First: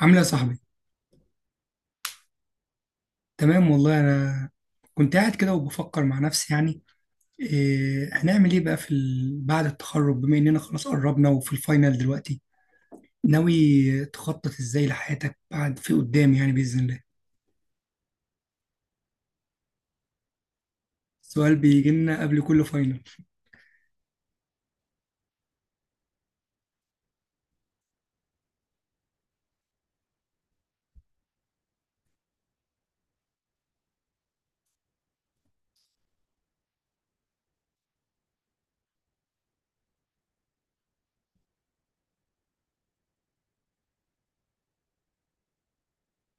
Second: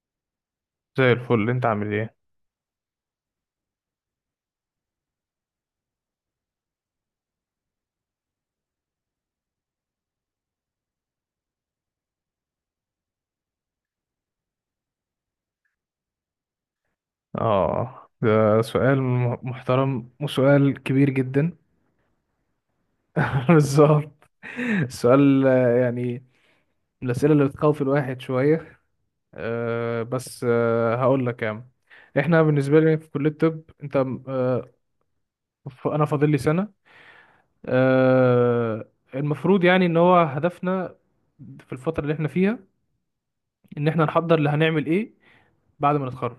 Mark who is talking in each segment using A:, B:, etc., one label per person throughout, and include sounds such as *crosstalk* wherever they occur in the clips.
A: عامل ايه يا صاحبي؟
B: زي الفل، انت عامل ايه؟
A: تمام والله انا كنت قاعد كده وبفكر مع نفسي يعني هنعمل ايه بقى في ال... بعد التخرج بما اننا خلاص قربنا وفي الفاينل دلوقتي. ناوي تخطط ازاي لحياتك بعد في قدام يعني باذن الله.
B: اه ده سؤال محترم وسؤال كبير
A: السؤال
B: جدا.
A: بيجي لنا قبل كل فاينل.
B: *laughs* بالظبط. السؤال، يعني من الاسئله اللي بتخوف الواحد شويه. بس هقول لك يا عم. احنا بالنسبه لي في كليه الطب، انت. أه انا فاضل لي سنه. أه المفروض يعني ان هو هدفنا في الفتره اللي احنا فيها ان احنا نحضر اللي هنعمل ايه بعد ما نتخرج.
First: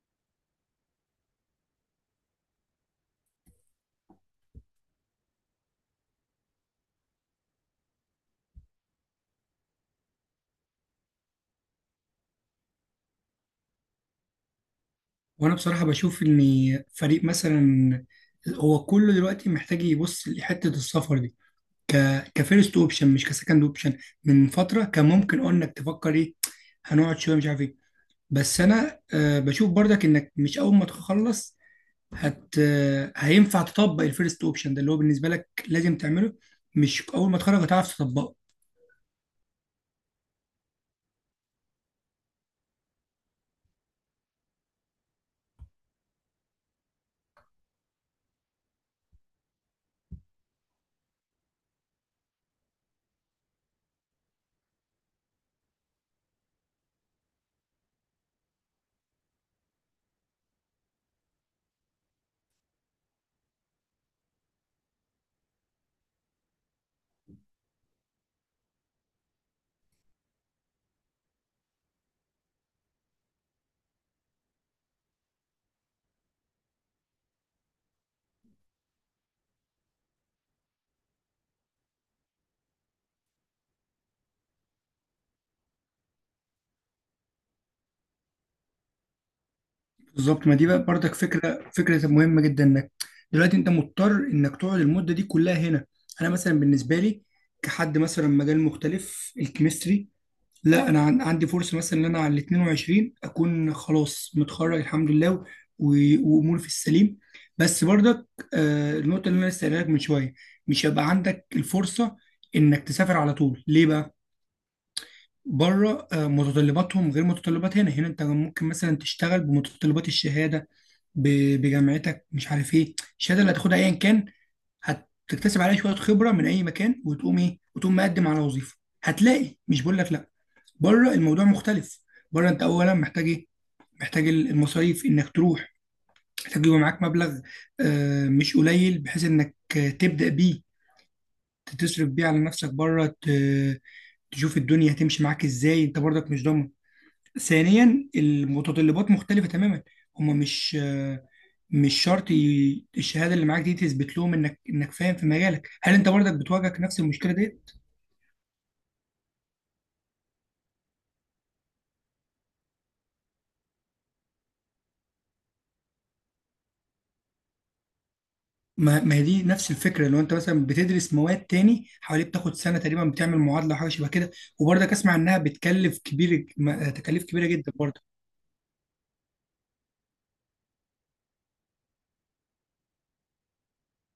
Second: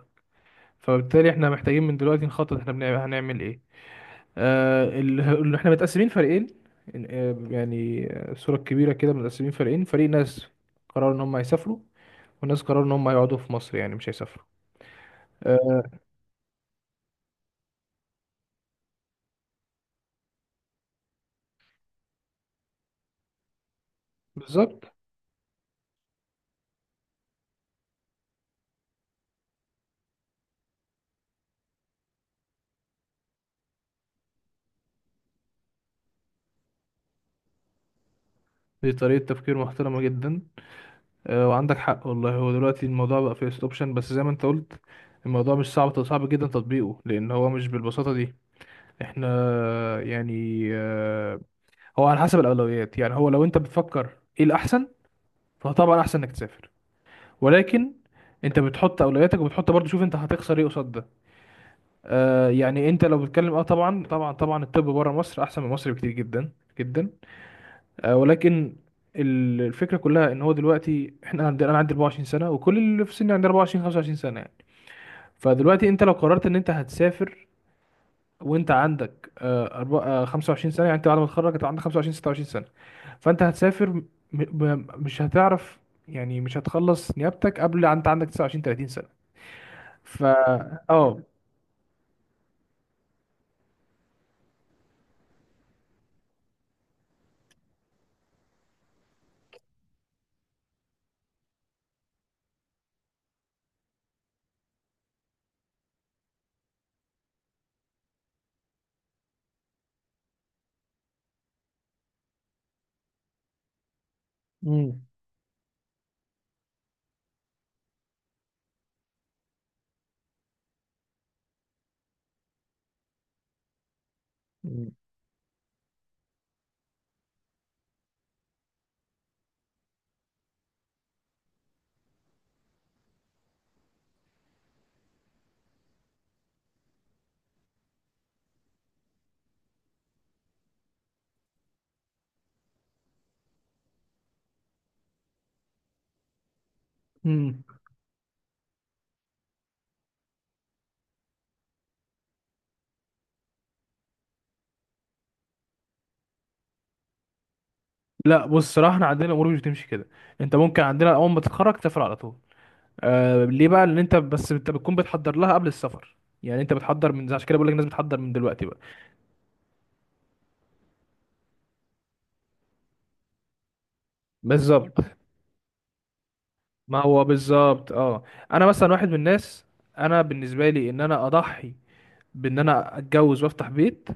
B: فبالتالي احنا محتاجين من دلوقتي نخطط احنا هنعمل ايه. اللي احنا متقسمين فريقين. يعني، صورة كبيرة كده، متقسمين فريقين، فريق ناس قرروا ان هم يسافروا، وناس قرروا ان هم يقعدوا في مصر، يعني مش هيسافروا.
A: وانا
B: آه.
A: بصراحه بشوف ان فريق مثلا هو كله دلوقتي محتاج يبص لحته السفر دي ك كفيرست اوبشن مش كسكند اوبشن. من
B: بالظبط.
A: فتره كان ممكن قلنا انك تفكر ايه، هنقعد شويه مش عارف ايه. بس انا بشوف برضك انك مش اول ما تخلص هت آه، هينفع تطبق الفيرست اوبشن ده اللي هو بالنسبه لك لازم تعمله. مش اول ما تخرج هتعرف تطبقه.
B: دي طريقة تفكير محترمة جدا. وعندك حق والله، هو دلوقتي الموضوع بقى فيه اوبشن، بس زي ما انت قلت الموضوع مش صعب صعب جدا تطبيقه، لان هو مش بالبساطة دي. احنا آه، يعني آه، هو على حسب الاولويات، يعني هو لو انت بتفكر ايه الاحسن، فطبعا احسن انك تسافر. ولكن انت بتحط اولوياتك، وبتحط برضو شوف انت هتخسر ايه قصاد ده. يعني انت لو بتتكلم، طبعا طبعا طبعا الطب بره مصر احسن من مصر بكتير جدا، جدا. ولكن الفكره كلها ان هو دلوقتي، احنا عندي انا عندي 24 سنه، وكل اللي في سني عندي 24 25 سنه يعني. فدلوقتي انت لو قررت ان انت هتسافر، وانت عندك 25 سنه، يعني انت بعد ما تتخرج انت عندك 25 26 سنه، فانت هتسافر، ب... مش هتعرف، يعني مش هتخلص نيابتك قبل انت عندك 29 30 سنه. ف
A: بالظبط، ما دي بقى برضك
B: اه
A: فكره مهمه جدا، انك دلوقتي انت مضطر انك تقعد المده دي كلها هنا. انا مثلا بالنسبه لي كحد مثلا مجال مختلف الكيمستري، لا انا عندي فرصه مثلا ان انا على ال 22 اكون خلاص متخرج الحمد لله واموري في السليم. بس برضك النقطه اللي انا لسه قايلها لك من شويه، مش هيبقى عندك الفرصه انك تسافر على طول. ليه بقى؟
B: مم.
A: بره متطلباتهم غير متطلبات هنا. هنا انت ممكن مثلا تشتغل بمتطلبات الشهاده بجامعتك، مش عارف ايه الشهاده اللي هتاخدها ايا كان،
B: مم.
A: هتكتسب عليها شويه خبره من اي مكان وتقوم ايه وتقوم مقدم على وظيفه. هتلاقي، مش بقول لك لا، بره الموضوع مختلف. بره انت اولا محتاج ايه؟ محتاج المصاريف انك تروح، محتاج يبقى معاك مبلغ مش قليل بحيث انك تبدا بيه، تصرف بيه على نفسك بره، تشوف الدنيا هتمشي معاك ازاي، انت برضك مش ضامن.
B: مم.
A: ثانيا المتطلبات مختلفه تماما، هما مش مش شرط الشهاده اللي معاك دي تثبت لهم انك فاهم في مجالك. هل انت برضك بتواجهك نفس المشكله دي؟
B: لا، بص، صراحة احنا عندنا الامور مش بتمشي كده. انت ممكن عندنا اول ما تتخرج تسافر على طول. ليه بقى؟ لان انت، بس انت بتكون بتحضر لها قبل السفر. يعني انت بتحضر من، عشان كده بقول لك الناس بتحضر من دلوقتي بقى.
A: ما هي دي نفس الفكره، لو انت مثلا بتدرس مواد تاني حوالي بتاخد سنه تقريبا بتعمل معادله او حاجه شبه كده، وبرضك
B: بالظبط.
A: اسمع انها بتكلف كبير،
B: ما
A: تكاليف
B: هو
A: كبيره جدا
B: بالظبط.
A: برضك.
B: اه انا مثلا واحد من الناس، انا بالنسبة لي ان انا اضحي بان انا اتجوز وافتح بيت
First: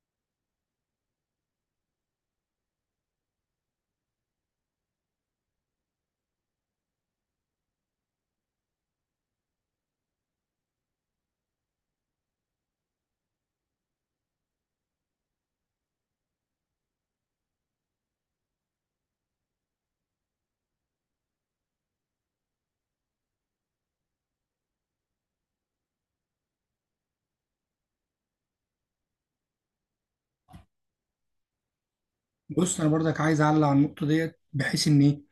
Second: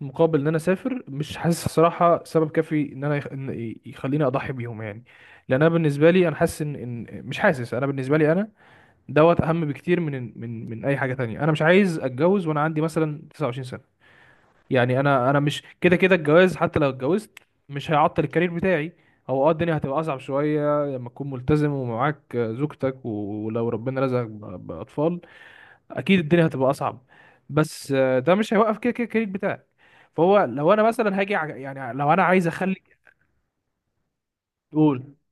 B: مقابل ان انا اسافر، مش حاسس صراحه سبب كافي ان انا يخليني اضحي بيهم يعني. لان انا بالنسبه لي انا حاسس ان، مش حاسس، انا بالنسبه لي انا دوت اهم بكتير من اي حاجه تانية. انا مش عايز اتجوز وانا عندي مثلا 29 سنه، يعني انا مش كده كده الجواز. حتى لو اتجوزت مش هيعطل الكارير بتاعي. هو الدنيا هتبقى اصعب شويه لما تكون ملتزم ومعاك زوجتك، ولو ربنا رزقك باطفال اكيد الدنيا هتبقى اصعب. بس ده مش هيوقف كده كده الكارير بتاعك. فهو لو انا مثلا هاجي ع- يعني لو انا عايز اخلي.
A: بص انا برضك عايز اعلق على النقطه ديت، بحيث ان
B: تقول.
A: ايه،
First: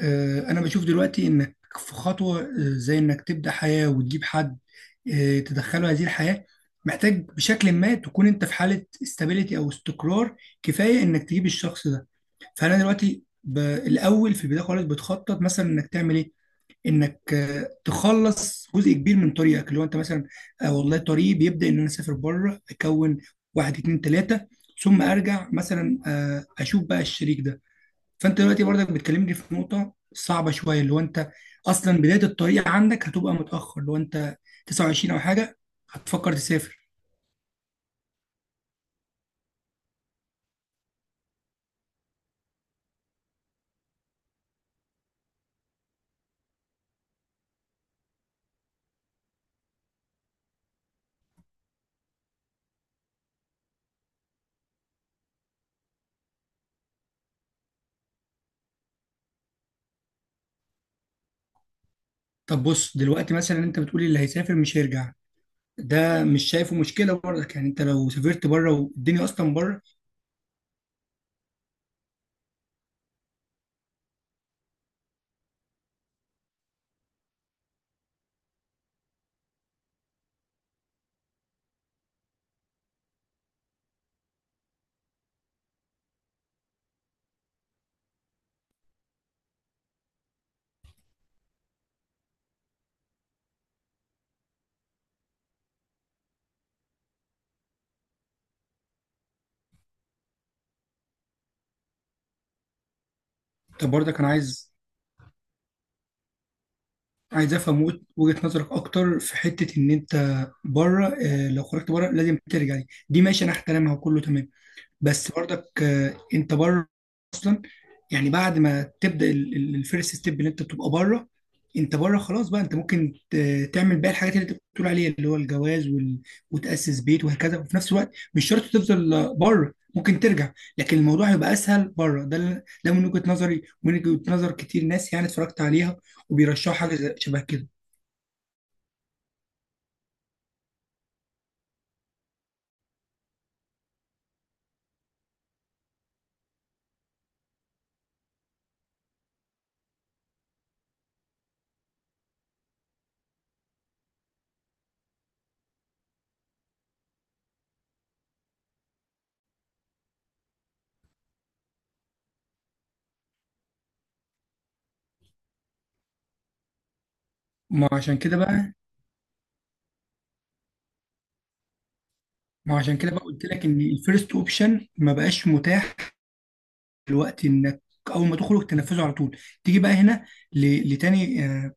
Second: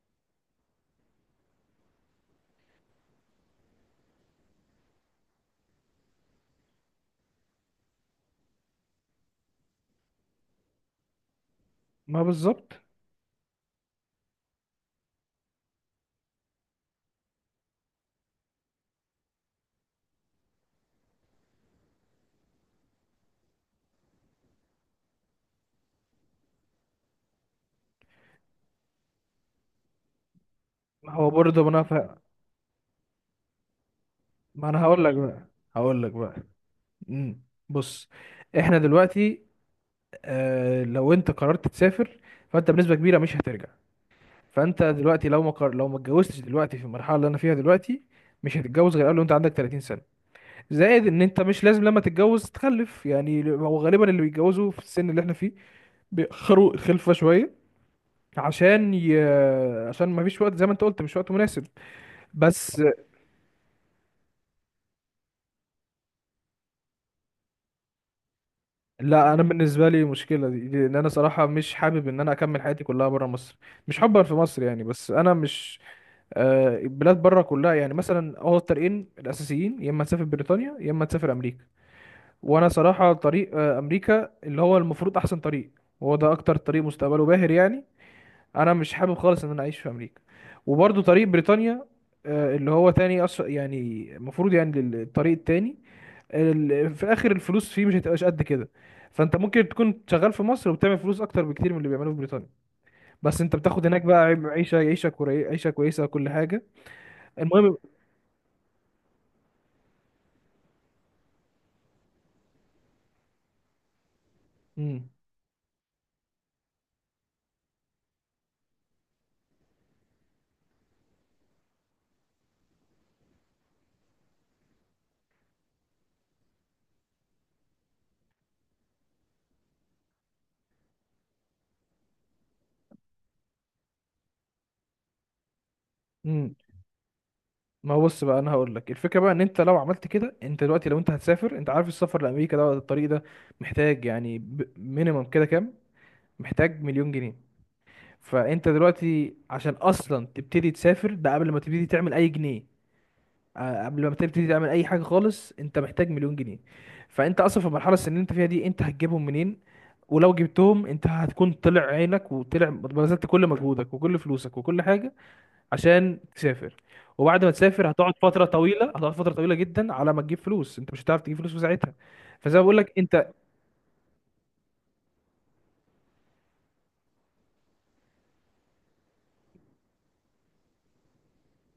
A: انا بشوف دلوقتي انك في خطوه زي انك تبدا حياه وتجيب حد تدخله هذه الحياه، محتاج بشكل ما تكون انت في حاله استابيليتي او استقرار، كفايه انك تجيب الشخص ده.
B: ما
A: فانا
B: بالظبط.
A: دلوقتي الاول في البدايه خالص بتخطط مثلا انك تعمل ايه، انك تخلص جزء كبير من طريقك اللي هو انت مثلا والله طريقي بيبدا ان انا اسافر بره، اكون واحد اتنين تلاته، ثم ارجع مثلا اشوف بقى الشريك ده. فانت دلوقتي برضك بتكلمني في نقطه صعبه شويه، اللي هو
B: ما هو
A: انت
B: برضه،
A: اصلا بدايه الطريق عندك هتبقى متاخر لو انت
B: ما انا هقول
A: 29
B: لك
A: او
B: بقى.
A: حاجه
B: هقول لك
A: هتفكر
B: بقى.
A: تسافر.
B: مم. بص، احنا دلوقتي، لو انت قررت تسافر فانت بنسبة كبيرة مش هترجع. فانت دلوقتي، لو ما اتجوزتش دلوقتي في المرحلة اللي انا فيها دلوقتي، مش هتتجوز غير قبل وانت عندك 30 سنة. زائد ان انت مش لازم لما تتجوز تخلف، يعني هو غالبا اللي بيتجوزوا في السن اللي احنا فيه بيأخروا الخلفة شوية، عشان ي... عشان ما فيش وقت زي ما انت قلت، مش وقت مناسب.
A: طب
B: بس
A: بص دلوقتي مثلا انت بتقولي اللي هيسافر مش هيرجع، ده مش شايفه مشكله برضك؟ يعني انت لو سافرت بره، والدنيا
B: لا، انا
A: اصلا بره.
B: بالنسبه لي مشكله دي، لان انا صراحه مش حابب ان انا اكمل حياتي كلها بره مصر. مش حبا في مصر يعني، بس انا مش، البلاد بره كلها يعني. مثلا هو الطريقين الاساسيين، يا اما تسافر بريطانيا يا اما تسافر امريكا. وانا صراحه طريق امريكا، اللي هو المفروض احسن طريق، وهو ده اكتر طريق مستقبله باهر يعني. انا مش حابب خالص ان انا اعيش في امريكا. وبرضو طريق بريطانيا، اللي هو تاني يعني المفروض يعني الطريق التاني. في الاخر الفلوس فيه مش هتبقاش قد كده، فانت ممكن تكون شغال في مصر وبتعمل فلوس اكتر بكتير من اللي بيعملوه في بريطانيا. بس انت بتاخد
A: طب
B: هناك
A: برضك
B: بقى
A: انا عايز
B: عيشه كويسه وكل حاجه.
A: عايز
B: المهم.
A: افهم وجهة نظرك اكتر في حتة ان انت بره. لو خرجت بره لازم ترجع، دي ماشي، انا احترمها وكله تمام.
B: امم.
A: بس برضك انت بره اصلا، يعني بعد ما تبدا الفيرست ستيب اللي انت بتبقى بره، انت بره خلاص بقى، انت ممكن تعمل باقي الحاجات اللي انت بتقول عليها اللي هو الجواز وال... وتاسس بيت وهكذا، وفي نفس الوقت مش شرط تفضل بره، ممكن ترجع. لكن الموضوع هيبقى اسهل بره، ده ده من وجهه نظري ومن وجهه نظر كتير ناس يعني اتفرجت عليها
B: امم.
A: وبيرشحوا حاجه شبه كده.
B: ما هو بص بقى، انا هقول لك الفكره بقى ان انت لو عملت كده، انت دلوقتي لو انت هتسافر، انت عارف السفر لامريكا ده، الطريق ده محتاج يعني، مينيمم كده كام؟ محتاج مليون جنيه. فانت دلوقتي عشان اصلا تبتدي تسافر، ده قبل ما تبتدي تعمل اي جنيه، قبل ما تبتدي تعمل اي حاجه خالص انت محتاج مليون جنيه. فانت اصلا في المرحله السنيه اللي انت فيها دي، انت هتجيبهم منين؟ ولو جبتهم انت هتكون طلع عينك، وطلع بذلت كل مجهودك وكل فلوسك وكل حاجه عشان تسافر. وبعد ما
A: ما
B: تسافر هتقعد
A: عشان كده
B: فتره
A: بقى
B: طويله، هتقعد فتره طويله جدا على ما تجيب فلوس، انت مش هتعرف تجيب فلوس في ساعتها. فزي ما بقول
A: ما
B: لك
A: عشان كده بقى
B: انت.
A: قلت لك ان الفيرست اوبشن ما بقاش متاح الوقت، انك اول ما تخرج تنفذه على طول. تيجي بقى هنا لتاني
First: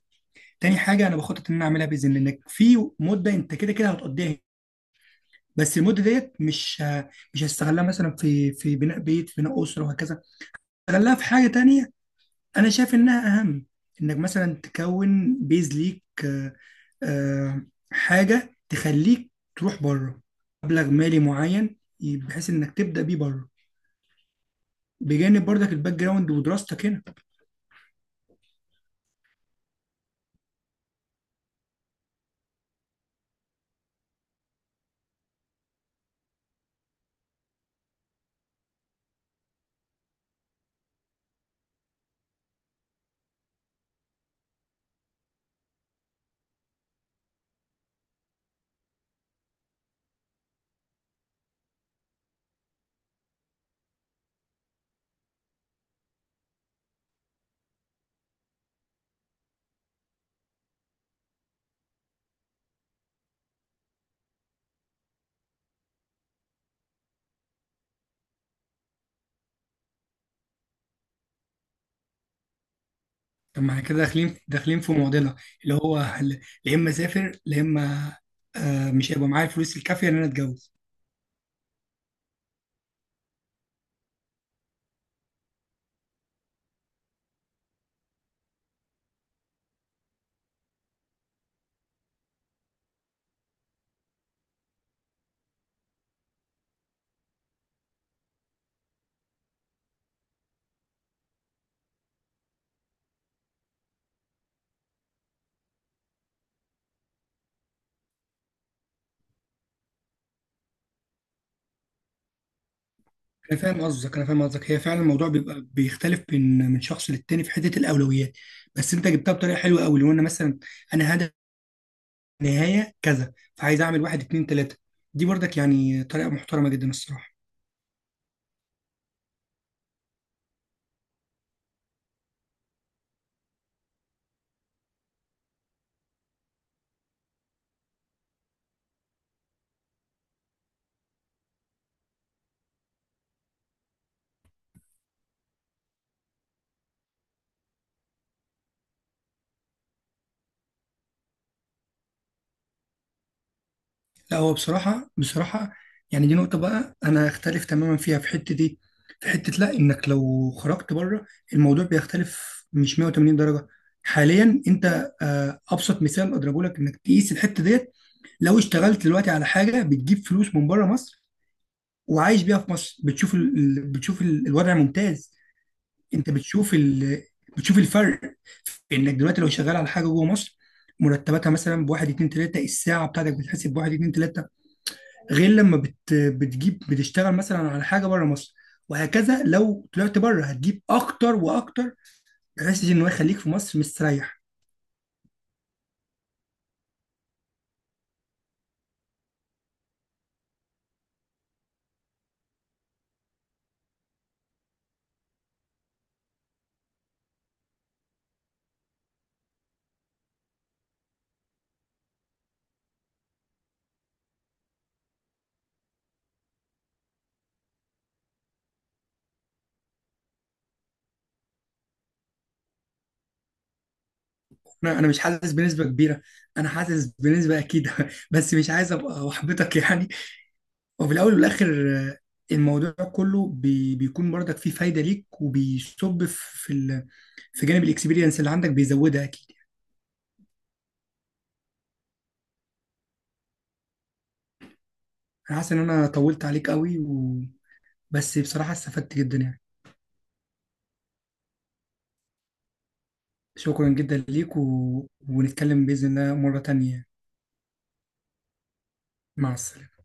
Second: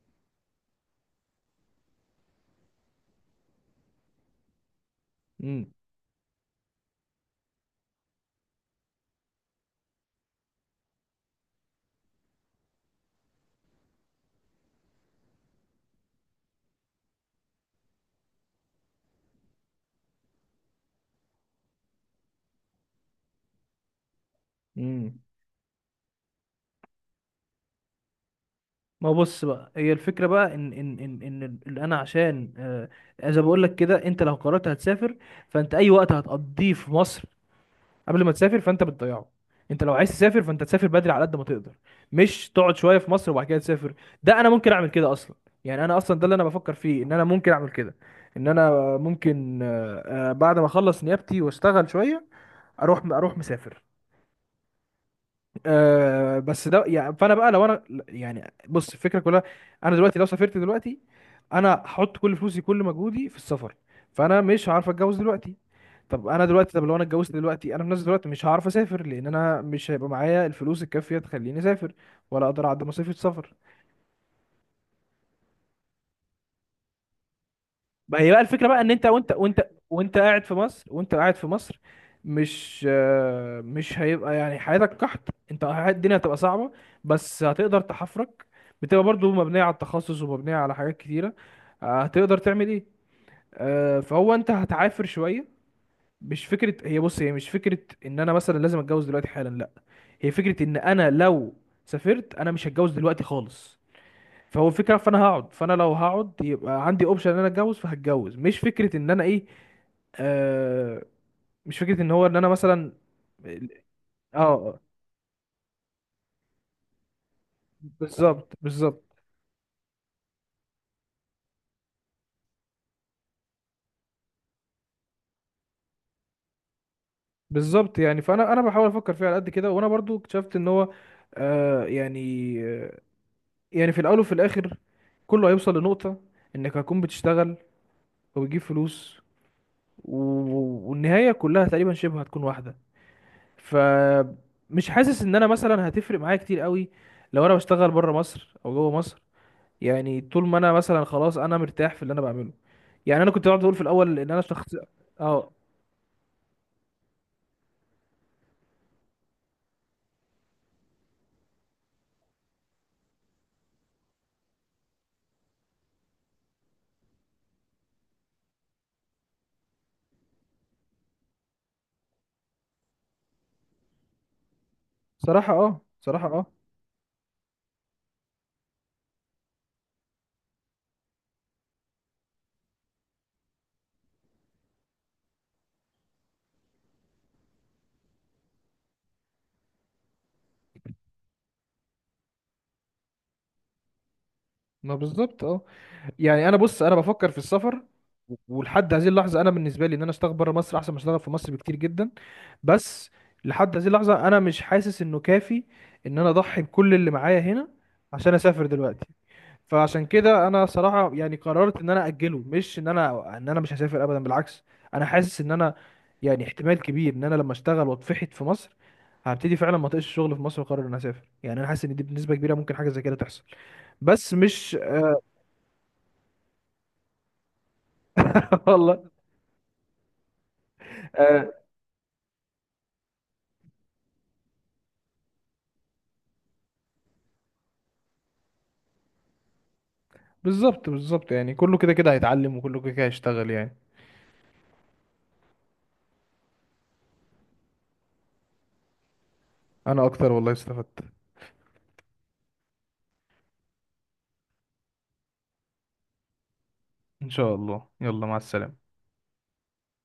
A: تاني حاجه انا بخطط ان انا اعملها باذن الله، انك في مده انت كده كده هتقضيها هنا،
B: مم.
A: بس المده ديت مش هستغلها مثلا في بناء بيت، في بناء اسره وهكذا، استغلها في حاجه تانيه انا شايف انها اهم، انك مثلا تكون بيز ليك آه، حاجه تخليك تروح بره، مبلغ مالي معين بحيث انك تبدا بيه بره،
B: مم.
A: بجانب برضك الباك جراوند ودراستك هنا.
B: ما هو بص بقى، هي الفكرة بقى اللي انا، عشان زي ما بقول لك كده، انت لو قررت هتسافر فانت اي وقت هتقضيه في مصر قبل ما تسافر فانت بتضيعه. انت لو عايز تسافر فانت تسافر بدري على قد ما تقدر، مش تقعد شوية في مصر وبعد كده تسافر. ده انا ممكن اعمل كده اصلا، يعني انا اصلا ده اللي انا بفكر فيه، ان انا ممكن اعمل كده. ان انا ممكن بعد ما اخلص نيابتي واشتغل شوية اروح، مسافر. بس ده يعني، فانا بقى لو انا، يعني بص الفكره كلها، انا دلوقتي لو سافرت دلوقتي انا هحط كل فلوسي كل مجهودي في السفر، فانا مش هعرف اتجوز دلوقتي. طب انا دلوقتي، لو انا اتجوزت دلوقتي انا في نفس الوقت مش هعرف اسافر، لان انا مش هيبقى معايا الفلوس الكافيه تخليني اسافر، ولا اقدر اعدي مصاريف السفر.
A: طب ما احنا كده داخلين في معضله، اللي هو يا اما اسافر يا اما
B: ما هي بقى الفكرة بقى ان انت
A: مش هيبقى
B: وانت
A: معايا
B: وانت
A: الفلوس الكافيه ان
B: وانت
A: انا
B: قاعد في
A: اتجوز.
B: مصر، مش هيبقى يعني حياتك قحط، انت الدنيا هتبقى صعبة بس هتقدر تحفرك، بتبقى برضو مبنية على التخصص ومبنية على حاجات كتيرة. هتقدر تعمل ايه، فهو انت هتعافر شوية. مش فكرة هي بص، هي مش فكرة ان انا مثلا لازم اتجوز دلوقتي حالا، لا. هي فكرة ان انا لو سافرت انا مش هتجوز دلوقتي خالص. فهو الفكره، فانا لو هقعد يبقى عندي اوبشن ان انا اتجوز فهتجوز، مش فكره ان انا ايه. آه مش فكره ان هو ان انا مثلا.
A: انا فاهم قصدك، هي
B: اه.
A: فعلا الموضوع بيبقى بيختلف من شخص للتاني في حته الاولويات.
B: بالظبط
A: بس
B: بالظبط
A: انت جبتها بطريقه حلوه قوي، لو انا مثلا انا هدف نهايه كذا فعايز اعمل واحد اتنين تلاته، دي برضك يعني طريقه محترمه جدا الصراحه.
B: بالظبط. يعني فانا بحاول افكر فيها على قد كده، وانا برضو اكتشفت ان هو يعني، في الاول وفي الاخر كله هيوصل لنقطه انك هتكون بتشتغل وبتجيب فلوس، والنهايه كلها تقريبا شبه هتكون واحده. فمش حاسس ان انا مثلا هتفرق معايا كتير قوي لو انا بشتغل بره مصر او جوه مصر. يعني طول ما انا مثلا خلاص انا مرتاح في اللي انا بعمله. يعني انا كنت بقعد اقول في الاول ان
A: لا،
B: انا
A: هو
B: شخص. اه.
A: بصراحة يعني دي نقطة بقى، أنا أختلف تماما فيها. في حتة دي، في حتة، لا، إنك لو خرجت بره الموضوع بيختلف مش 180 درجة. حاليا أنت أبسط مثال أضربه لك إنك تقيس الحتة ديت، لو اشتغلت دلوقتي على حاجة بتجيب فلوس من بره مصر وعايش بيها في مصر، بتشوف الوضع ممتاز.
B: صراحة. اه. صراحة.
A: أنت
B: اه.
A: بتشوف الفرق، في إنك دلوقتي لو شغال على حاجة جوه مصر مرتباتها مثلا بواحد اتنين تلاتة، الساعة بتاعتك بتتحسب بواحد اتنين تلاتة. غير لما بت بتجيب بتشتغل مثلا على حاجه بره مصر، وهكذا لو طلعت بره هتجيب اكتر واكتر، بحيث ان هو يخليك في مصر مستريح.
B: ما بالظبط. اه يعني انا، بص، بفكر في السفر، ولحد هذه اللحظة انا بالنسبة لي ان انا اشتغل بره مصر احسن ما اشتغل في مصر بكتير جدا. بس لحد هذه اللحظة انا مش حاسس انه كافي ان انا اضحي بكل اللي معايا هنا عشان اسافر دلوقتي. فعشان كده انا صراحه يعني قررت ان انا اجله، مش ان انا مش هسافر ابدا، بالعكس. انا حاسس ان انا، يعني احتمال كبير ان انا لما اشتغل واتفحت في مصر هبتدي فعلا ما اطيقش الشغل في مصر واقرر ان أنا اسافر. يعني انا حاسس ان دي بنسبه كبيره ممكن حاجه زي كده تحصل. بس مش،
A: أنا مش حاسس بنسبه كبيره، انا حاسس بنسبه اكيد *laughs* بس
B: *laughs*
A: مش عايز
B: والله.
A: ابقى احبطك يعني. وفي الاول
B: آه
A: والاخر الموضوع كله بيكون برضك فيه فايده ليك، وبيصب في ال... في جانب الاكسبيرينس اللي عندك بيزودها اكيد.
B: بالظبط بالظبط، يعني كله كده كده هيتعلم وكله كده كده هيشتغل يعني.
A: انا حاسس ان انا طولت عليك قوي و... بس بصراحه استفدت جدا يعني.
B: انا اكتر والله استفدت.
A: شكرا جدا ليك و... ونتكلم بإذن الله مرة تانية.
B: ان شاء الله، يلا مع السلامه.
A: مع السلامة.